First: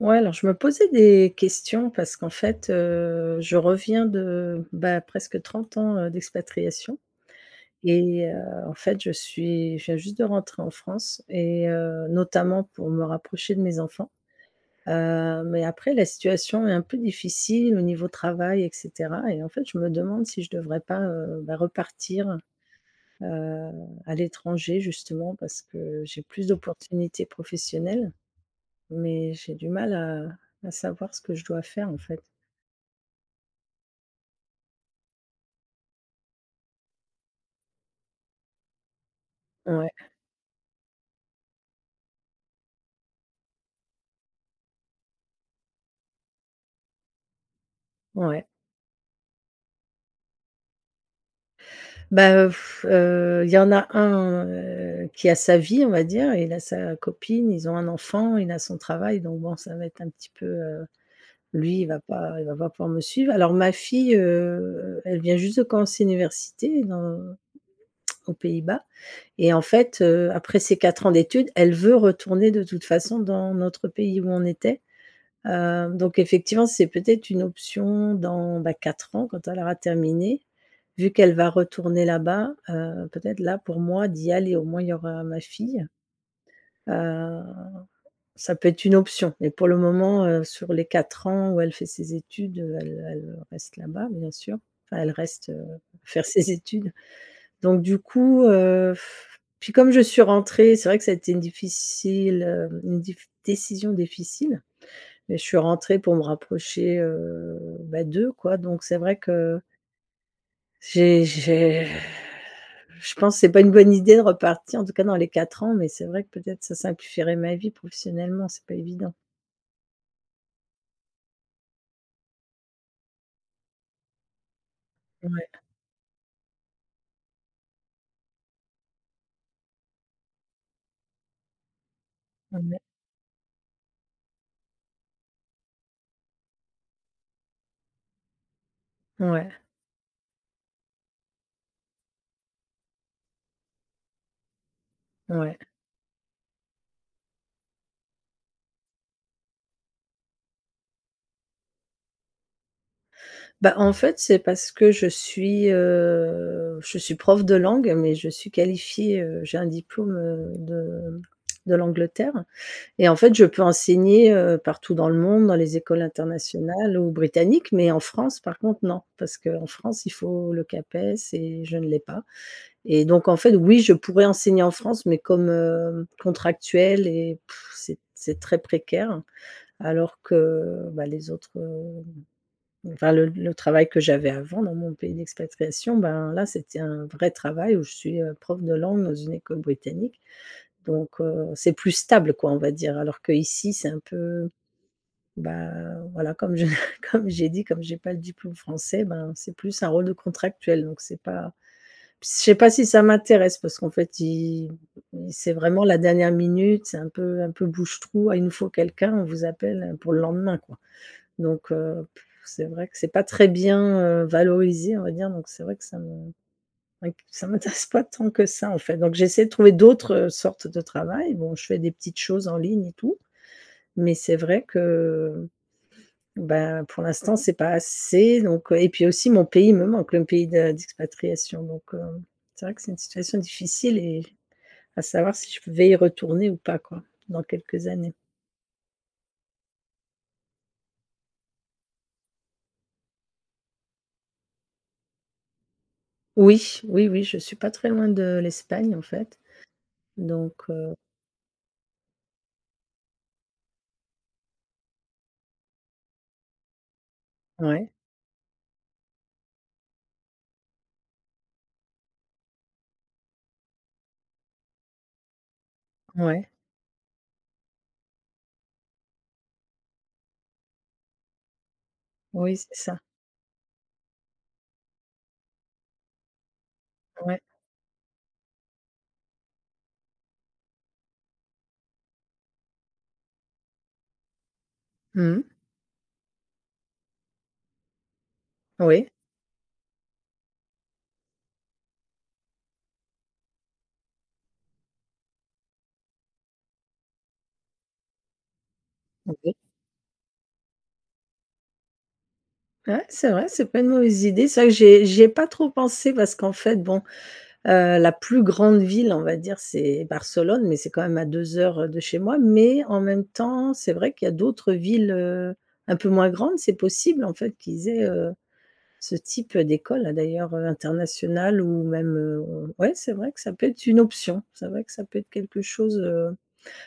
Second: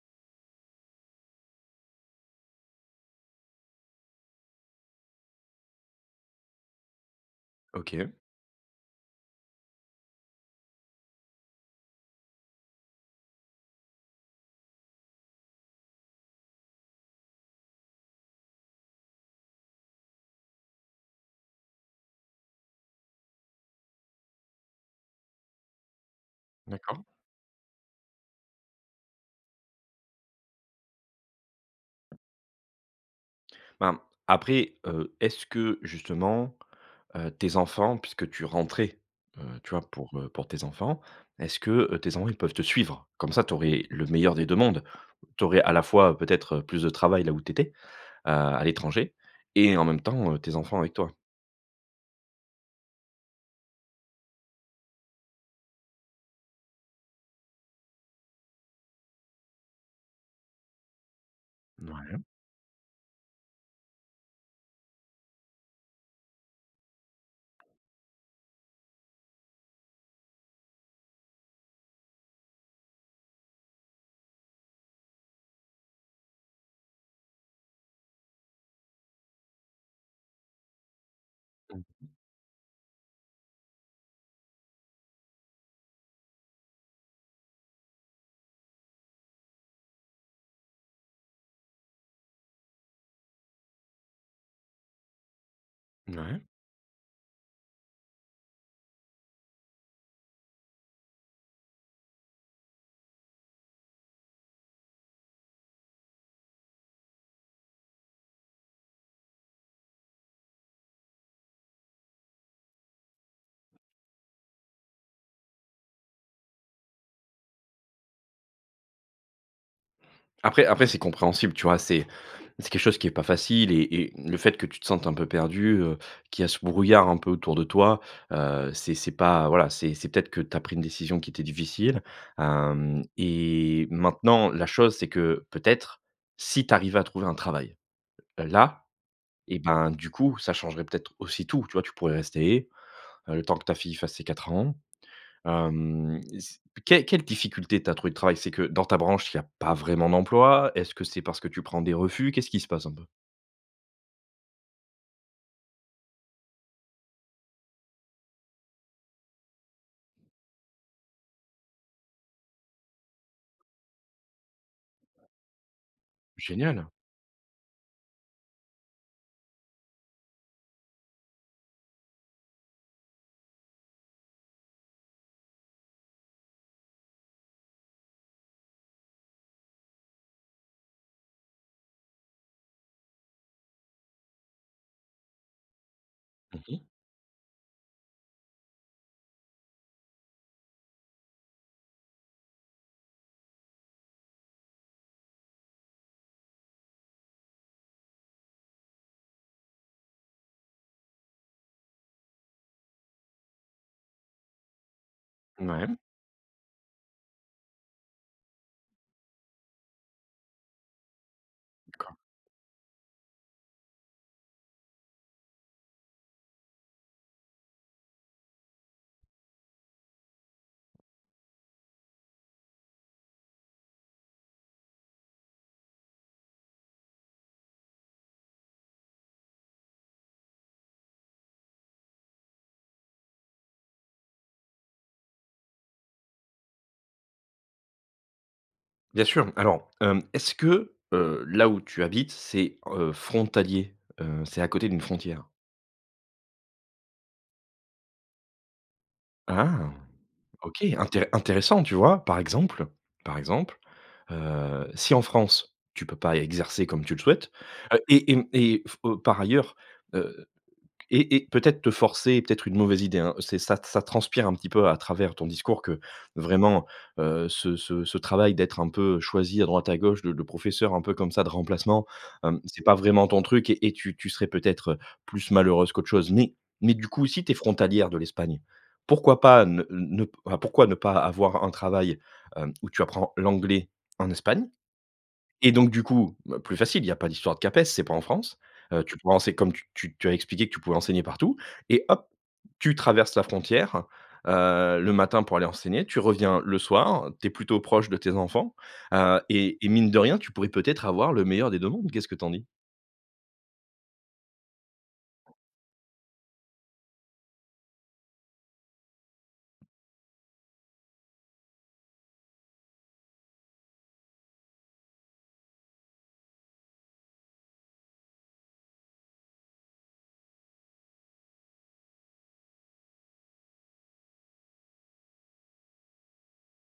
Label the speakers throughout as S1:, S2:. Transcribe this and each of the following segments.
S1: Ouais alors je me posais des questions parce qu'en fait, heu, je reviens de, bah, presque 30 ans d'expatriation,
S2: OK.
S1: et heu, en fait je suis je viens juste de rentrer en France et heu, notamment pour me rapprocher de mes enfants. Heu, mais après la situation est un peu difficile au niveau travail et cetera. Et en fait, je me demande si je devrais pas, heu, bah repartir, heu, à l'étranger justement parce que j'ai plus
S2: D'accord.
S1: d'opportunités professionnelles. Mais j'ai du mal à à savoir ce que je dois faire en fait.
S2: Ben, après, heu, est-ce que justement, heu, tes enfants puisque tu rentrais heu, tu vois,
S1: Ouais.
S2: pour pour tes enfants, est-ce que, heu, tes enfants, ils peuvent te suivre? Comme ça, tu aurais le meilleur des 2 mondes. Tu aurais, à la fois, peut-être, heu, plus de travail là où tu étais, heu,
S1: Ouais.
S2: à l'étranger et en même temps, heu, tes enfants avec toi.
S1: Ben heu, heu, il y en a un, heu, qui a sa vie on va dire, il a sa copine, ils ont un enfant, il a son travail donc bon ça va être un petit peu, heu, lui il va
S2: Mouais.
S1: pas il va pas pouvoir me suivre. Alors ma fille, heu, elle vient juste de commencer l'université dans aux Pays-Bas et en fait, heu, après ces 4 ans d'études elle veut retourner de toute façon dans notre pays où on était, heu, donc effectivement c'est peut-être une option dans, bah 4 ans quand elle aura terminé, vu qu'elle va
S2: Mmh
S1: retourner
S2: mh.
S1: là-bas, heu, peut-être là pour moi d'y aller au moins il y aura ma fille. Heu, ça peut être une option mais pour le moment, heu, sur les 4 ans où elle fait ses études elle elle reste là-bas, bien sûr, enfin elle reste faire
S2: Ouais.
S1: ses études. Donc du coup, heu, puis comme je suis rentrée, c'est vrai que ça a été une difficile, heu, une diff une décision difficile, mais je suis rentrée pour me rapprocher, heu, bah, d'eux, quoi, donc c'est vrai que j'ai j'ai je pense c'est pas une bonne idée de repartir en tout cas dans les 4 ans mais c'est vrai que peut-être ça simplifierait ma vie, professionnellement c'est pas évident.
S2: Après après c'est compréhensible tu vois, c'est c'est quelque chose qui est pas facile et et le fait que tu te sentes un peu
S1: Ouais.
S2: perdue, heu, qu'il y a ce brouillard un peu autour de toi, heu, c'est c'est pas voilà, c'est c'est peut-être que tu as pris une décision qui était difficile.
S1: Ah mais.
S2: Hem et maintenant la chose, c'est que, peut-être, si tu arrives à trouver un travail, heu, là, et
S1: Ouais.
S2: ben, du coup, ça changerait peut-être aussi tout, tu vois, tu pourrais rester, le temps que ta fille fasse ses 4 ans.
S1: Ouais.
S2: Hem et c quel quelle difficulté tu as à trouver du travail? C'est que dans ta branche, il y a pas vraiment d'emploi? Est-ce que c'est parce que tu prends des refus? Qu'est-ce qui se passe un peu?
S1: Bah, en fait, c'est parce que je suis, heu, je suis prof de langue mais je suis qualifiée, heu, j'ai un diplôme, heu, de de l'Angleterre. Et en fait je peux enseigner, heu, partout dans le monde, dans les écoles
S2: Génial!
S1: internationales ou britanniques mais en France par contre non. Parce qu'en France il faut le CAPES et je ne l'ai pas. Et donc en fait, oui je pourrais enseigner en France mais comme, heu, contractuelle, et, pff, c'est c'est très précaire. Alors que, bah, les autres, heu, enfin le le travail que j'avais avant dans mon pays d'expatriation, ben, là
S2: Mmh mh.
S1: c'était un vrai travail où je suis, heu, prof de langue dans une école britannique donc, heu, c'est plus stable quoi, on va dire. Alors qu'ici c'est un peu, bah, voilà comme je comme j'ai dit, comme j'ai pas le diplôme français, ben, c'est plus un rôle de contractuel donc c'est pas, p je sais pas si ça m'intéresse parce qu'en fait ils c'est vraiment la
S2: Mouais.
S1: dernière minute c'est un peu un peu bouche trou: «Ah il nous faut quelqu'un», on vous appelle pour le lendemain, quoi. Donc, heu,
S2: D'accord.
S1: pff, c'est vrai que c'est pas très bien, heu, valorisé on va dire donc c'est vrai que ça me c'est vrai que ça m'intéresse pas tant que ça en fait. Donc j'essaie de trouver d'autres sortes de travail. Bon je fais des petites choses en ligne et tout, mais c'est vrai que, ben, pour l'instant c'est pas assez donc, heu, et puis aussi mon pays me manque, le pays de d'expatriation. Donc, heu, c'est vrai que c'est une situation difficile et, à savoir si je vais y retourner ou pas quoi, dans quelques années.
S2: Bien sûr. Alors, hem, est-ce que, heu, là où tu habites c'est, heu, frontalier? Heu, c'est à côté d'une frontière?
S1: Oui, oui, oui je suis pas très loin de l'Espagne en fait.
S2: Ah!
S1: Donc,
S2: OK
S1: heu
S2: intér intéressant tu vois? Par exemple, par exemple, heu, si en France tu peux pas exercer comme tu le souhaites,
S1: Ouais.
S2: heu et et et f heu, par ailleurs, heu et et peut-être te forcer peut-être une mauvaise idée, hein c'est ça t ça transpire un petit peu à travers ton discours que
S1: Ouais.
S2: vraiment, heu, ce ce ce travail d'être un peu choisie à droite à gauche de de professeur, un peu comme ça, de remplacement,
S1: Oui,
S2: hem,
S1: c'est
S2: c'est pas
S1: ça.
S2: vraiment ton truc et tu tu serais peut-être, heu, plus malheureuse qu'autre chose. Mais mais du coup
S1: Ouais.
S2: si tu es frontalière de l'Espagne, pourquoi pas ne ne pourquoi ne pas avoir un travail, hem, où tu apprends l'anglais en Espagne?
S1: Mmh.
S2: Et donc du coup, heu, plus facile, il y a pas d'histoire de CAPES, c'est pas en France, heu,
S1: Oui.
S2: tu pourrais enseigner comme tu tu tu as expliqué que tu pouvais enseigner partout et hop, tu traverses la frontière, heu, le matin pour aller enseigner, tu reviens le soir, tu es plutôt proche de tes enfants, heu
S1: Oui.
S2: et et mine de rien tu pourrais, peut-être, avoir le meilleur des 2 mondes, qu'est-ce que tu en dis?
S1: Ouais, c'est vrai. C'est pas une mauvaise idée. C'est vrai que j'y ai j'y ai pas trop pensé parce qu'en fait bon, heu, la plus grande ville on va dire c'est Barcelone mais c'est quand même à 2 heures, heu, de chez moi. Mais en même temps, c'est vrai qu'il y a d'autres villes, heu, un peu moins grandes. C'est possible en fait qu'ils aient, heu, ce type d'écoles, d'ailleurs internationale ou même, heu, ouais c'est vrai que ça peut être une option. C'est vrai que ça peut être quelque chose, heu,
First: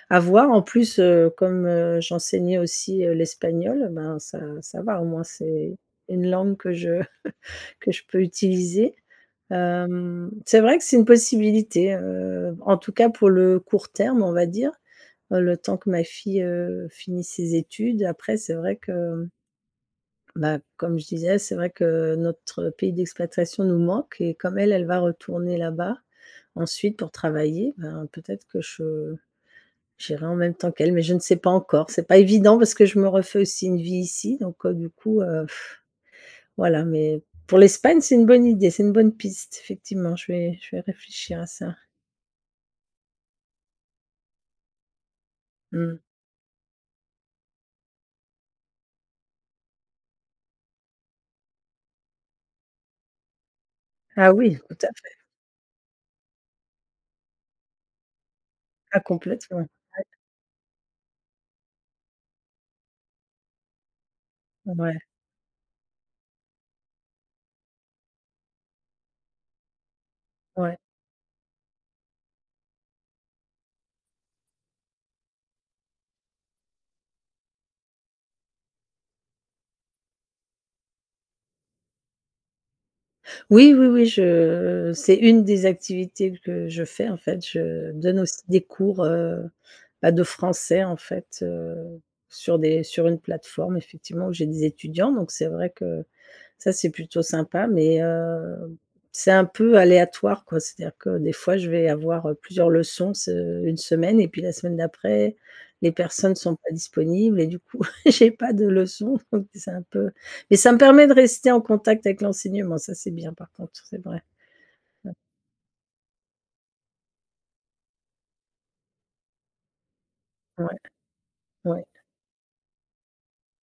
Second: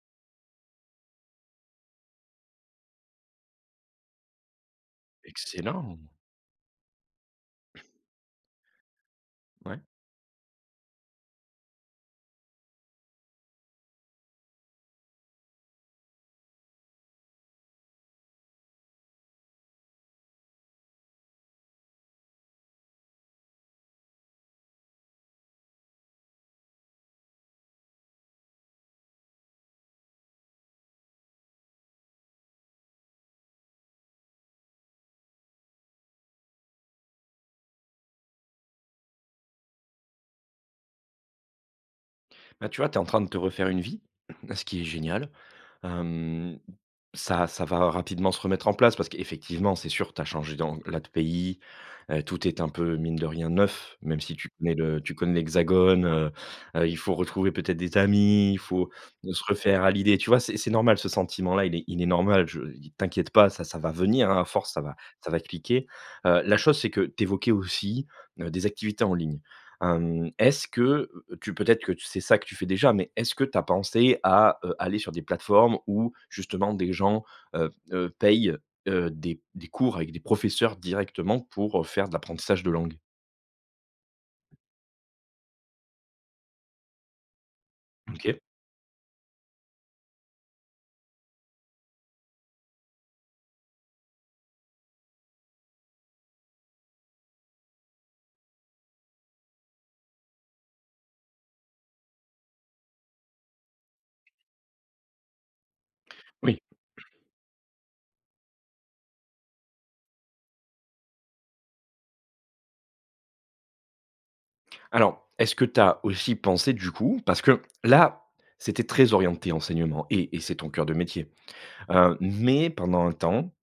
S1: à voir. En plus, heu, comme, heu, j'enseignais aussi, heu, l'espagnol, ben ça ça va au moins c'est
S2: Excellent!
S1: une langue que je que je peux utiliser.
S2: Ouais.
S1: Hem, c'est vrai que c'est une possibilité, heu, en tout cas pour le court terme on va dire, heu, le temps que ma fille, heu, finisse ses études et après c'est vrai que bah, comme je disais, c'est vrai que notre pays d'expatriation nous manque et comme elle, elle va retourner là-bas ensuite pour travailler, bah peut-être que je j'irai en même temps qu'elle. Mais je ne sais pas encore. C'est pas évident parce que je me refais aussi une vie ici donc, heu, du coup, heu, voilà mais pour l'Espagne c'est une bonne idée, c'est une bonne piste, effectivement. Je vais je vais réfléchir à ça.
S2: Là, tu vois, tu es en train de te refaire une vie, ce qui est génial.
S1: Mmh.
S2: Hem, ça ça va rapidement se remettre en place parce qu'effectivement, c'est sûr, tu as changé dans là, de pays, heu, tout est un peu mine de rien neuf, même
S1: Ah
S2: si tu
S1: oui!
S2: connais
S1: Tout à
S2: le tu
S1: fait.
S2: connais l'hexagone, heu, heu, il faut retrouver peut-être des amis, il faut
S1: Ah,
S2: se
S1: complètement.
S2: refaire
S1: Ouais.
S2: à l'idée tu vois? C'est c'est normal ce sentiment-là, il est il est normal je t'inquiète pas ça ça va venir, hein à force ça va
S1: Ouais.
S2: ça va cliquer. Heu, la chose c'est que tu évoquais aussi, heu, des activités en ligne. Hem, est-ce
S1: Ouais.
S2: que tu peut-être que tu c'est ça que tu fais déjà mais est-ce que tu as pensé à, heu, aller sur des plateformes où justement des gens, heu, heu, payent, heu, des des cours avec des professeurs directement pour, heu, faire de l'apprentissage de langues?
S1: Oui, oui, oui je c'est une des activités que je fais en fait, je donne
S2: OK.
S1: aussi des cours, heu bah, de français en fait, heu, sur des sur une plateforme effectivement où j'ai des étudiants donc c'est vrai que ça c'est plutôt sympa. Mais heu, c'est un peu aléatoire quoi. C'est-à-dire que des fois je vais avoir, heu, plusieurs leçons se une semaine et puis la semaine d'après les personnes sont
S2: Oui.
S1: pas disponibles et du coup j'ai pas de leçons donc c'est un peu mais ça me permet de rester en contact avec l'enseignement ça c'est bien par contre c'est vrai. Ouais.
S2: Alors est-ce que tu as aussi pensé du coup parce que là c'était très orienté enseignement et et c'est ton
S1: Ouais.
S2: cœur de métier,
S1: Ouais.
S2: heu mais pendant un temps,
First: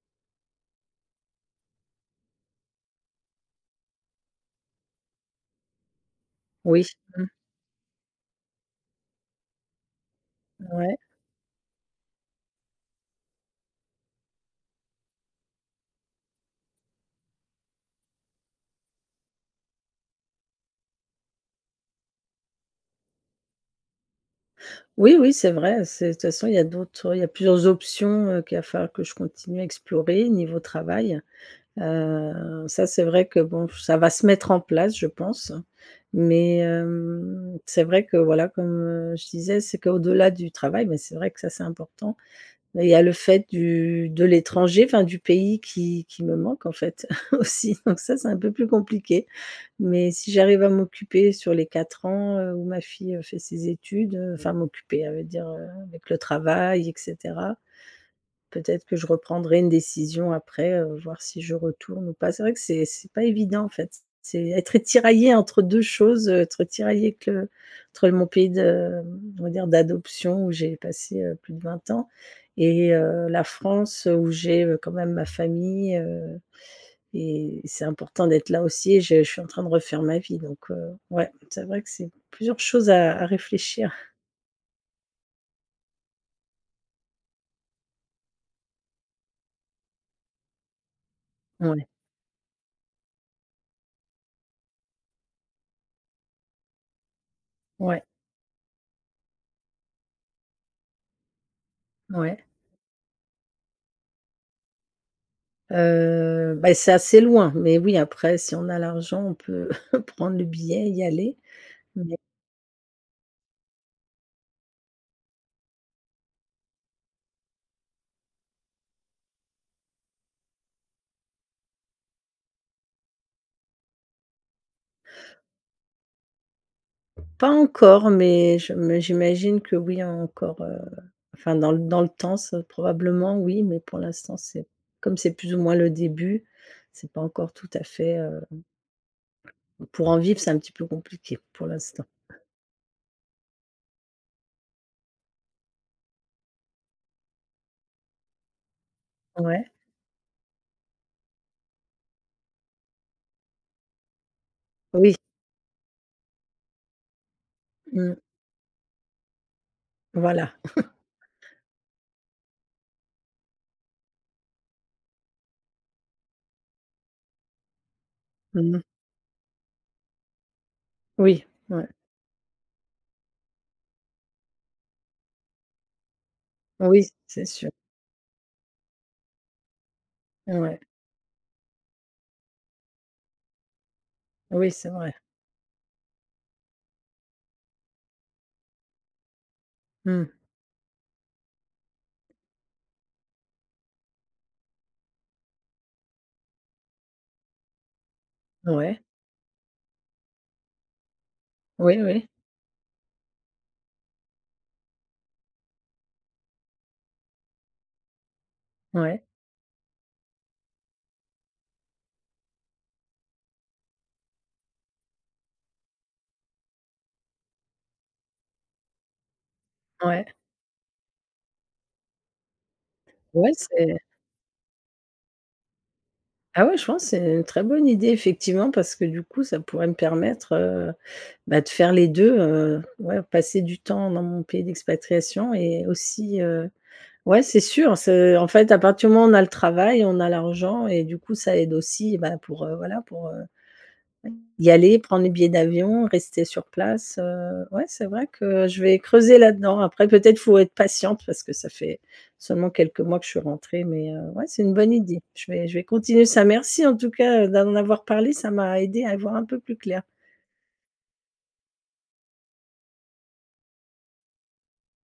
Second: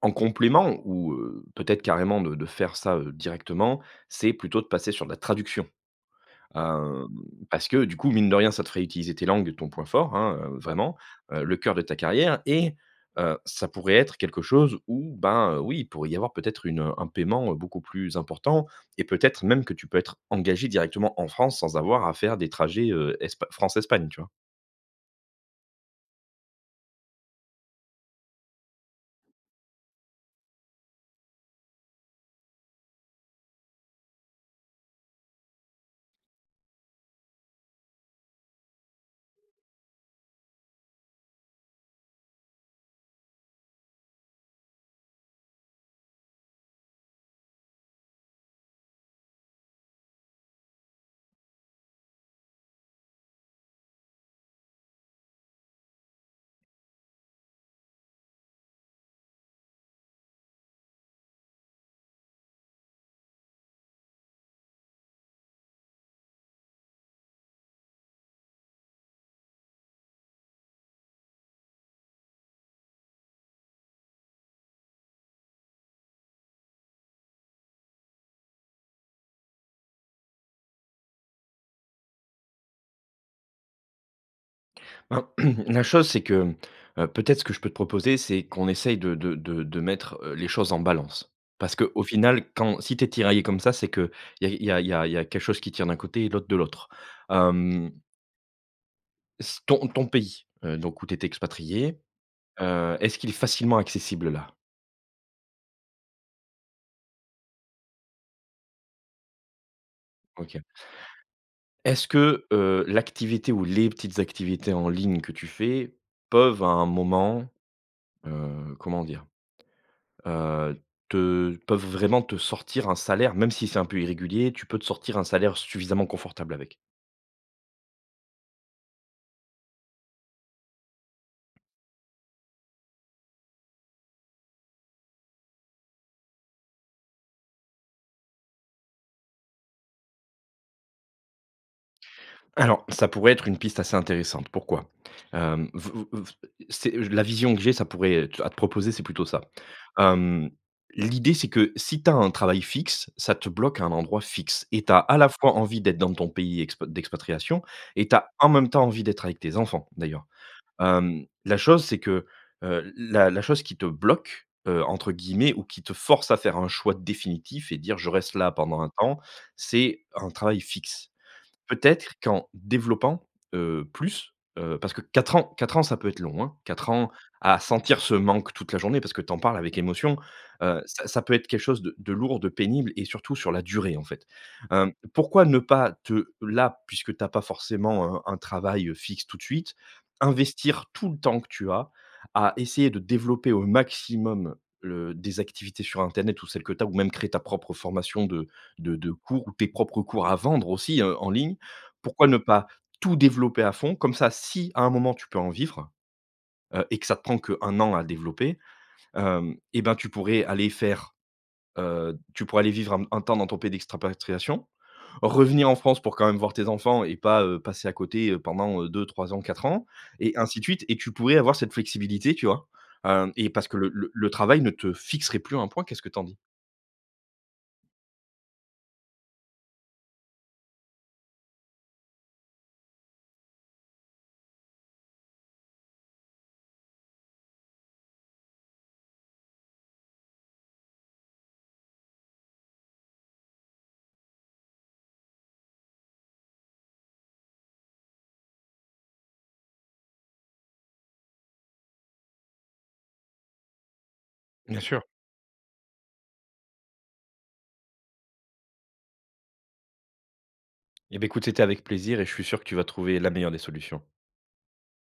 S2: en complément ou, heu, peut-être carrément de de faire ça, heu, directement, c'est plutôt de passer sur de la traduction.
S1: Oui.
S2: Hem,
S1: Mmh.
S2: parce que du coup mine de rien, ça te ferait utiliser tes langues, ton point fort, hein, heu, vraiment,
S1: Ouais.
S2: heu le cœur de ta carrière. Et heu, ça pourrait être quelque chose où, bah heu, oui, il pourrait y avoir peut-être une, heu, un paiement beaucoup plus important et peut-être même que tu peux être engagée directement en France sans avoir à faire des trajets, heu, Espa France-Espagne, tu vois?
S1: Oui, oui, c'est vrai c'est de toute façon il y a d'autres oui, il y a plusieurs options, heu, qu'il va falloir que je continue à explorer niveau travail. Heu, ça c'est vrai que bon ça va se mettre en place je pense. Mais hem, c'est vrai que, voilà, comme je disais, c'est qu'au-delà du travail, bah c'est vrai que ça c'est important et il y a le fait du de l'étranger, enfin, du pays qui qui me manque en fait aussi. Donc ça c'est un peu plus compliqué mais si j'arrive à m'occuper sur les 4 ans, heu, où ma fille fait ses études, heu, enfin m'occuper, ça veut dire avec le travail et cetera, peut-être que je reprendrai une décision après, heu, voir si je retourne ou pas. C'est vrai que c'est c'est pas évident en fait. C'est être tiraillée entre 2 choses, heu, être tiraillée que entre mon pays de on va dire d'adoption où j'ai passé, heu, plus de 20 ans et heu, la France, heu, où j'ai, heu, quand même ma famille, heu et c'est important d'être là aussi et j'ai je suis en train de refaire ma vie donc heu, ouais c'est vrai que c'est plusieurs choses à à réfléchir.
S2: Alors, la chose, c'est que, mmh, heu peut-être ce que je peux te proposer, c'est qu'on essaye de de de de mettre les choses en balance. Parce
S1: Ouais.
S2: qu'au final, quand si tu es tiraillée comme ça, c'est qu'il y a il y a il y a il y a quelque chose qui tire d'un côté et l'autre de l'autre, hem
S1: Ouais.
S2: s ton ton pays, heu, donc où tu étais expatriée,
S1: Ouais.
S2: heu, est-ce qu'il est facilement accessible là?
S1: Heu, beh, c'est assez loin mais oui, après si on a l'argent on peut prendre le
S2: OK.
S1: billet et y aller.
S2: Est-ce
S1: Mais
S2: que, heu, l'activité ou les petites activités en ligne que tu fais peuvent à un moment, heu, comment dire, heu, te peuvent vraiment te sortir un salaire? Même si c'est un peu irrégulier, tu peux te sortir un salaire suffisamment confortable avec?
S1: Pas encore mais je m mais j'imagine que oui, encore, heu enfin dans l dans le temps c'est probablement, oui, mais pour l'instant c'est comme c'est plus ou moins le début, c'est pas encore tout à fait, heu pour en vivre c'est un petit peu compliqué, pour l'instant.
S2: Alors, ça pourrait être une piste assez intéressante, pourquoi, hem, vo vo vo c'est, heu la vision que j'ai, ça pourrait, heu à te proposer, c'est plutôt ça,
S1: Ouais.
S2: hem, l'idée, c'est que si tu as un travail fixe, ça te bloque à un endroit fixe et tu as
S1: Oui.
S2: à la fois envie d'être dans ton pays expa d'expatriation et
S1: Mmh.
S2: tu as en même temps envie d'être avec tes enfants, d'ailleurs.
S1: Voila.
S2: Hem, la chose c'est que, heu la la chose qui te «bloque», heu, entre guillemets ou qui te force à faire un choix définitif et te dire je reste là
S1: Mmh
S2: pendant
S1: mh.
S2: un temps, c'est un travail fixe.
S1: Oui, ouais.
S2: Peut-être qu'en développant, heu, plus, heu parce que 4 ans 4 ans, ça peut être long, hein. 4
S1: Oui,
S2: ans
S1: c'est
S2: à
S1: sûr.
S2: sentir ce manque toute la journée. Parce que tu en parles avec émotion,
S1: Ouais.
S2: heu, ça ça peut être quelque chose de de lourd, de pénible et surtout sur la durée, en fait,
S1: Oui, c'est
S2: hem,
S1: vrai.
S2: pourquoi ne pas te là puisque tu as pas forcément, heu, un travail, heu, fixe tout de suite,
S1: Mmh.
S2: investir tout le temps que tu as, à essayer de développer au maximum, le des activités sur internet ou celles que tu as. Ou même créer ta propre formation de de
S1: Ouais.
S2: de cours ou tes propres cours à vendre aussi, heu, en ligne.
S1: Oui,
S2: Pourquoi
S1: oui.
S2: ne pas tout développer à fond? Comme ça si à un moment tu peux en vivre, heu et que ça te prend que 1 an à développer,
S1: Ouais.
S2: hem et bah, tu pourrais aller faire heu, tu pourrais aller vivre un un temps dans ton pays d'expatriation revenir en France pour quand même voir tes enfants et pas, heu, passer à côté, heu, pendant, heu, 2-3 ans, 4 ans et
S1: Ouais.
S2: ainsi de suite et tu pourrais avoir cette flexibilité, tu vois? Heu et
S1: Ouais,
S2: parce que le
S1: c'est
S2: le le travail ne te fixerait plus à un point, qu'est-ce que tu en dis?
S1: Bah, ouais je pense, c'est, heu, une très bonne idée effectivement, parce que, du coup, ça pourrait me permettre, heu, bah, de faire les 2, heu, ouais passer du temps dans mon pays d'expatriation et aussi, heu ouais c'est sûr, c'est en fait à partir du moment où on a le travail, on a l'argent et du coup ça aide aussi. Bah, pour heu, voilà pour heu, y aller, prendre les billets d'avion, rester sur place, heu, ouais c'est vrai que, je vais creuser là-dedans. Après peut-être faut être patiente, parce que ça fait seulement quelques mois que je suis rentrée mais heu, ouais c'est une
S2: Bien
S1: bonne
S2: sûr.
S1: idée. Je vais je vais continuer ça, merci en tout cas, d'en avoir parlé ça m'a aidée à y voir un peu plus clair.
S2: Et beh, écoute c'était avec plaisir et je suis sûr que tu vas trouver la meilleure des solutions.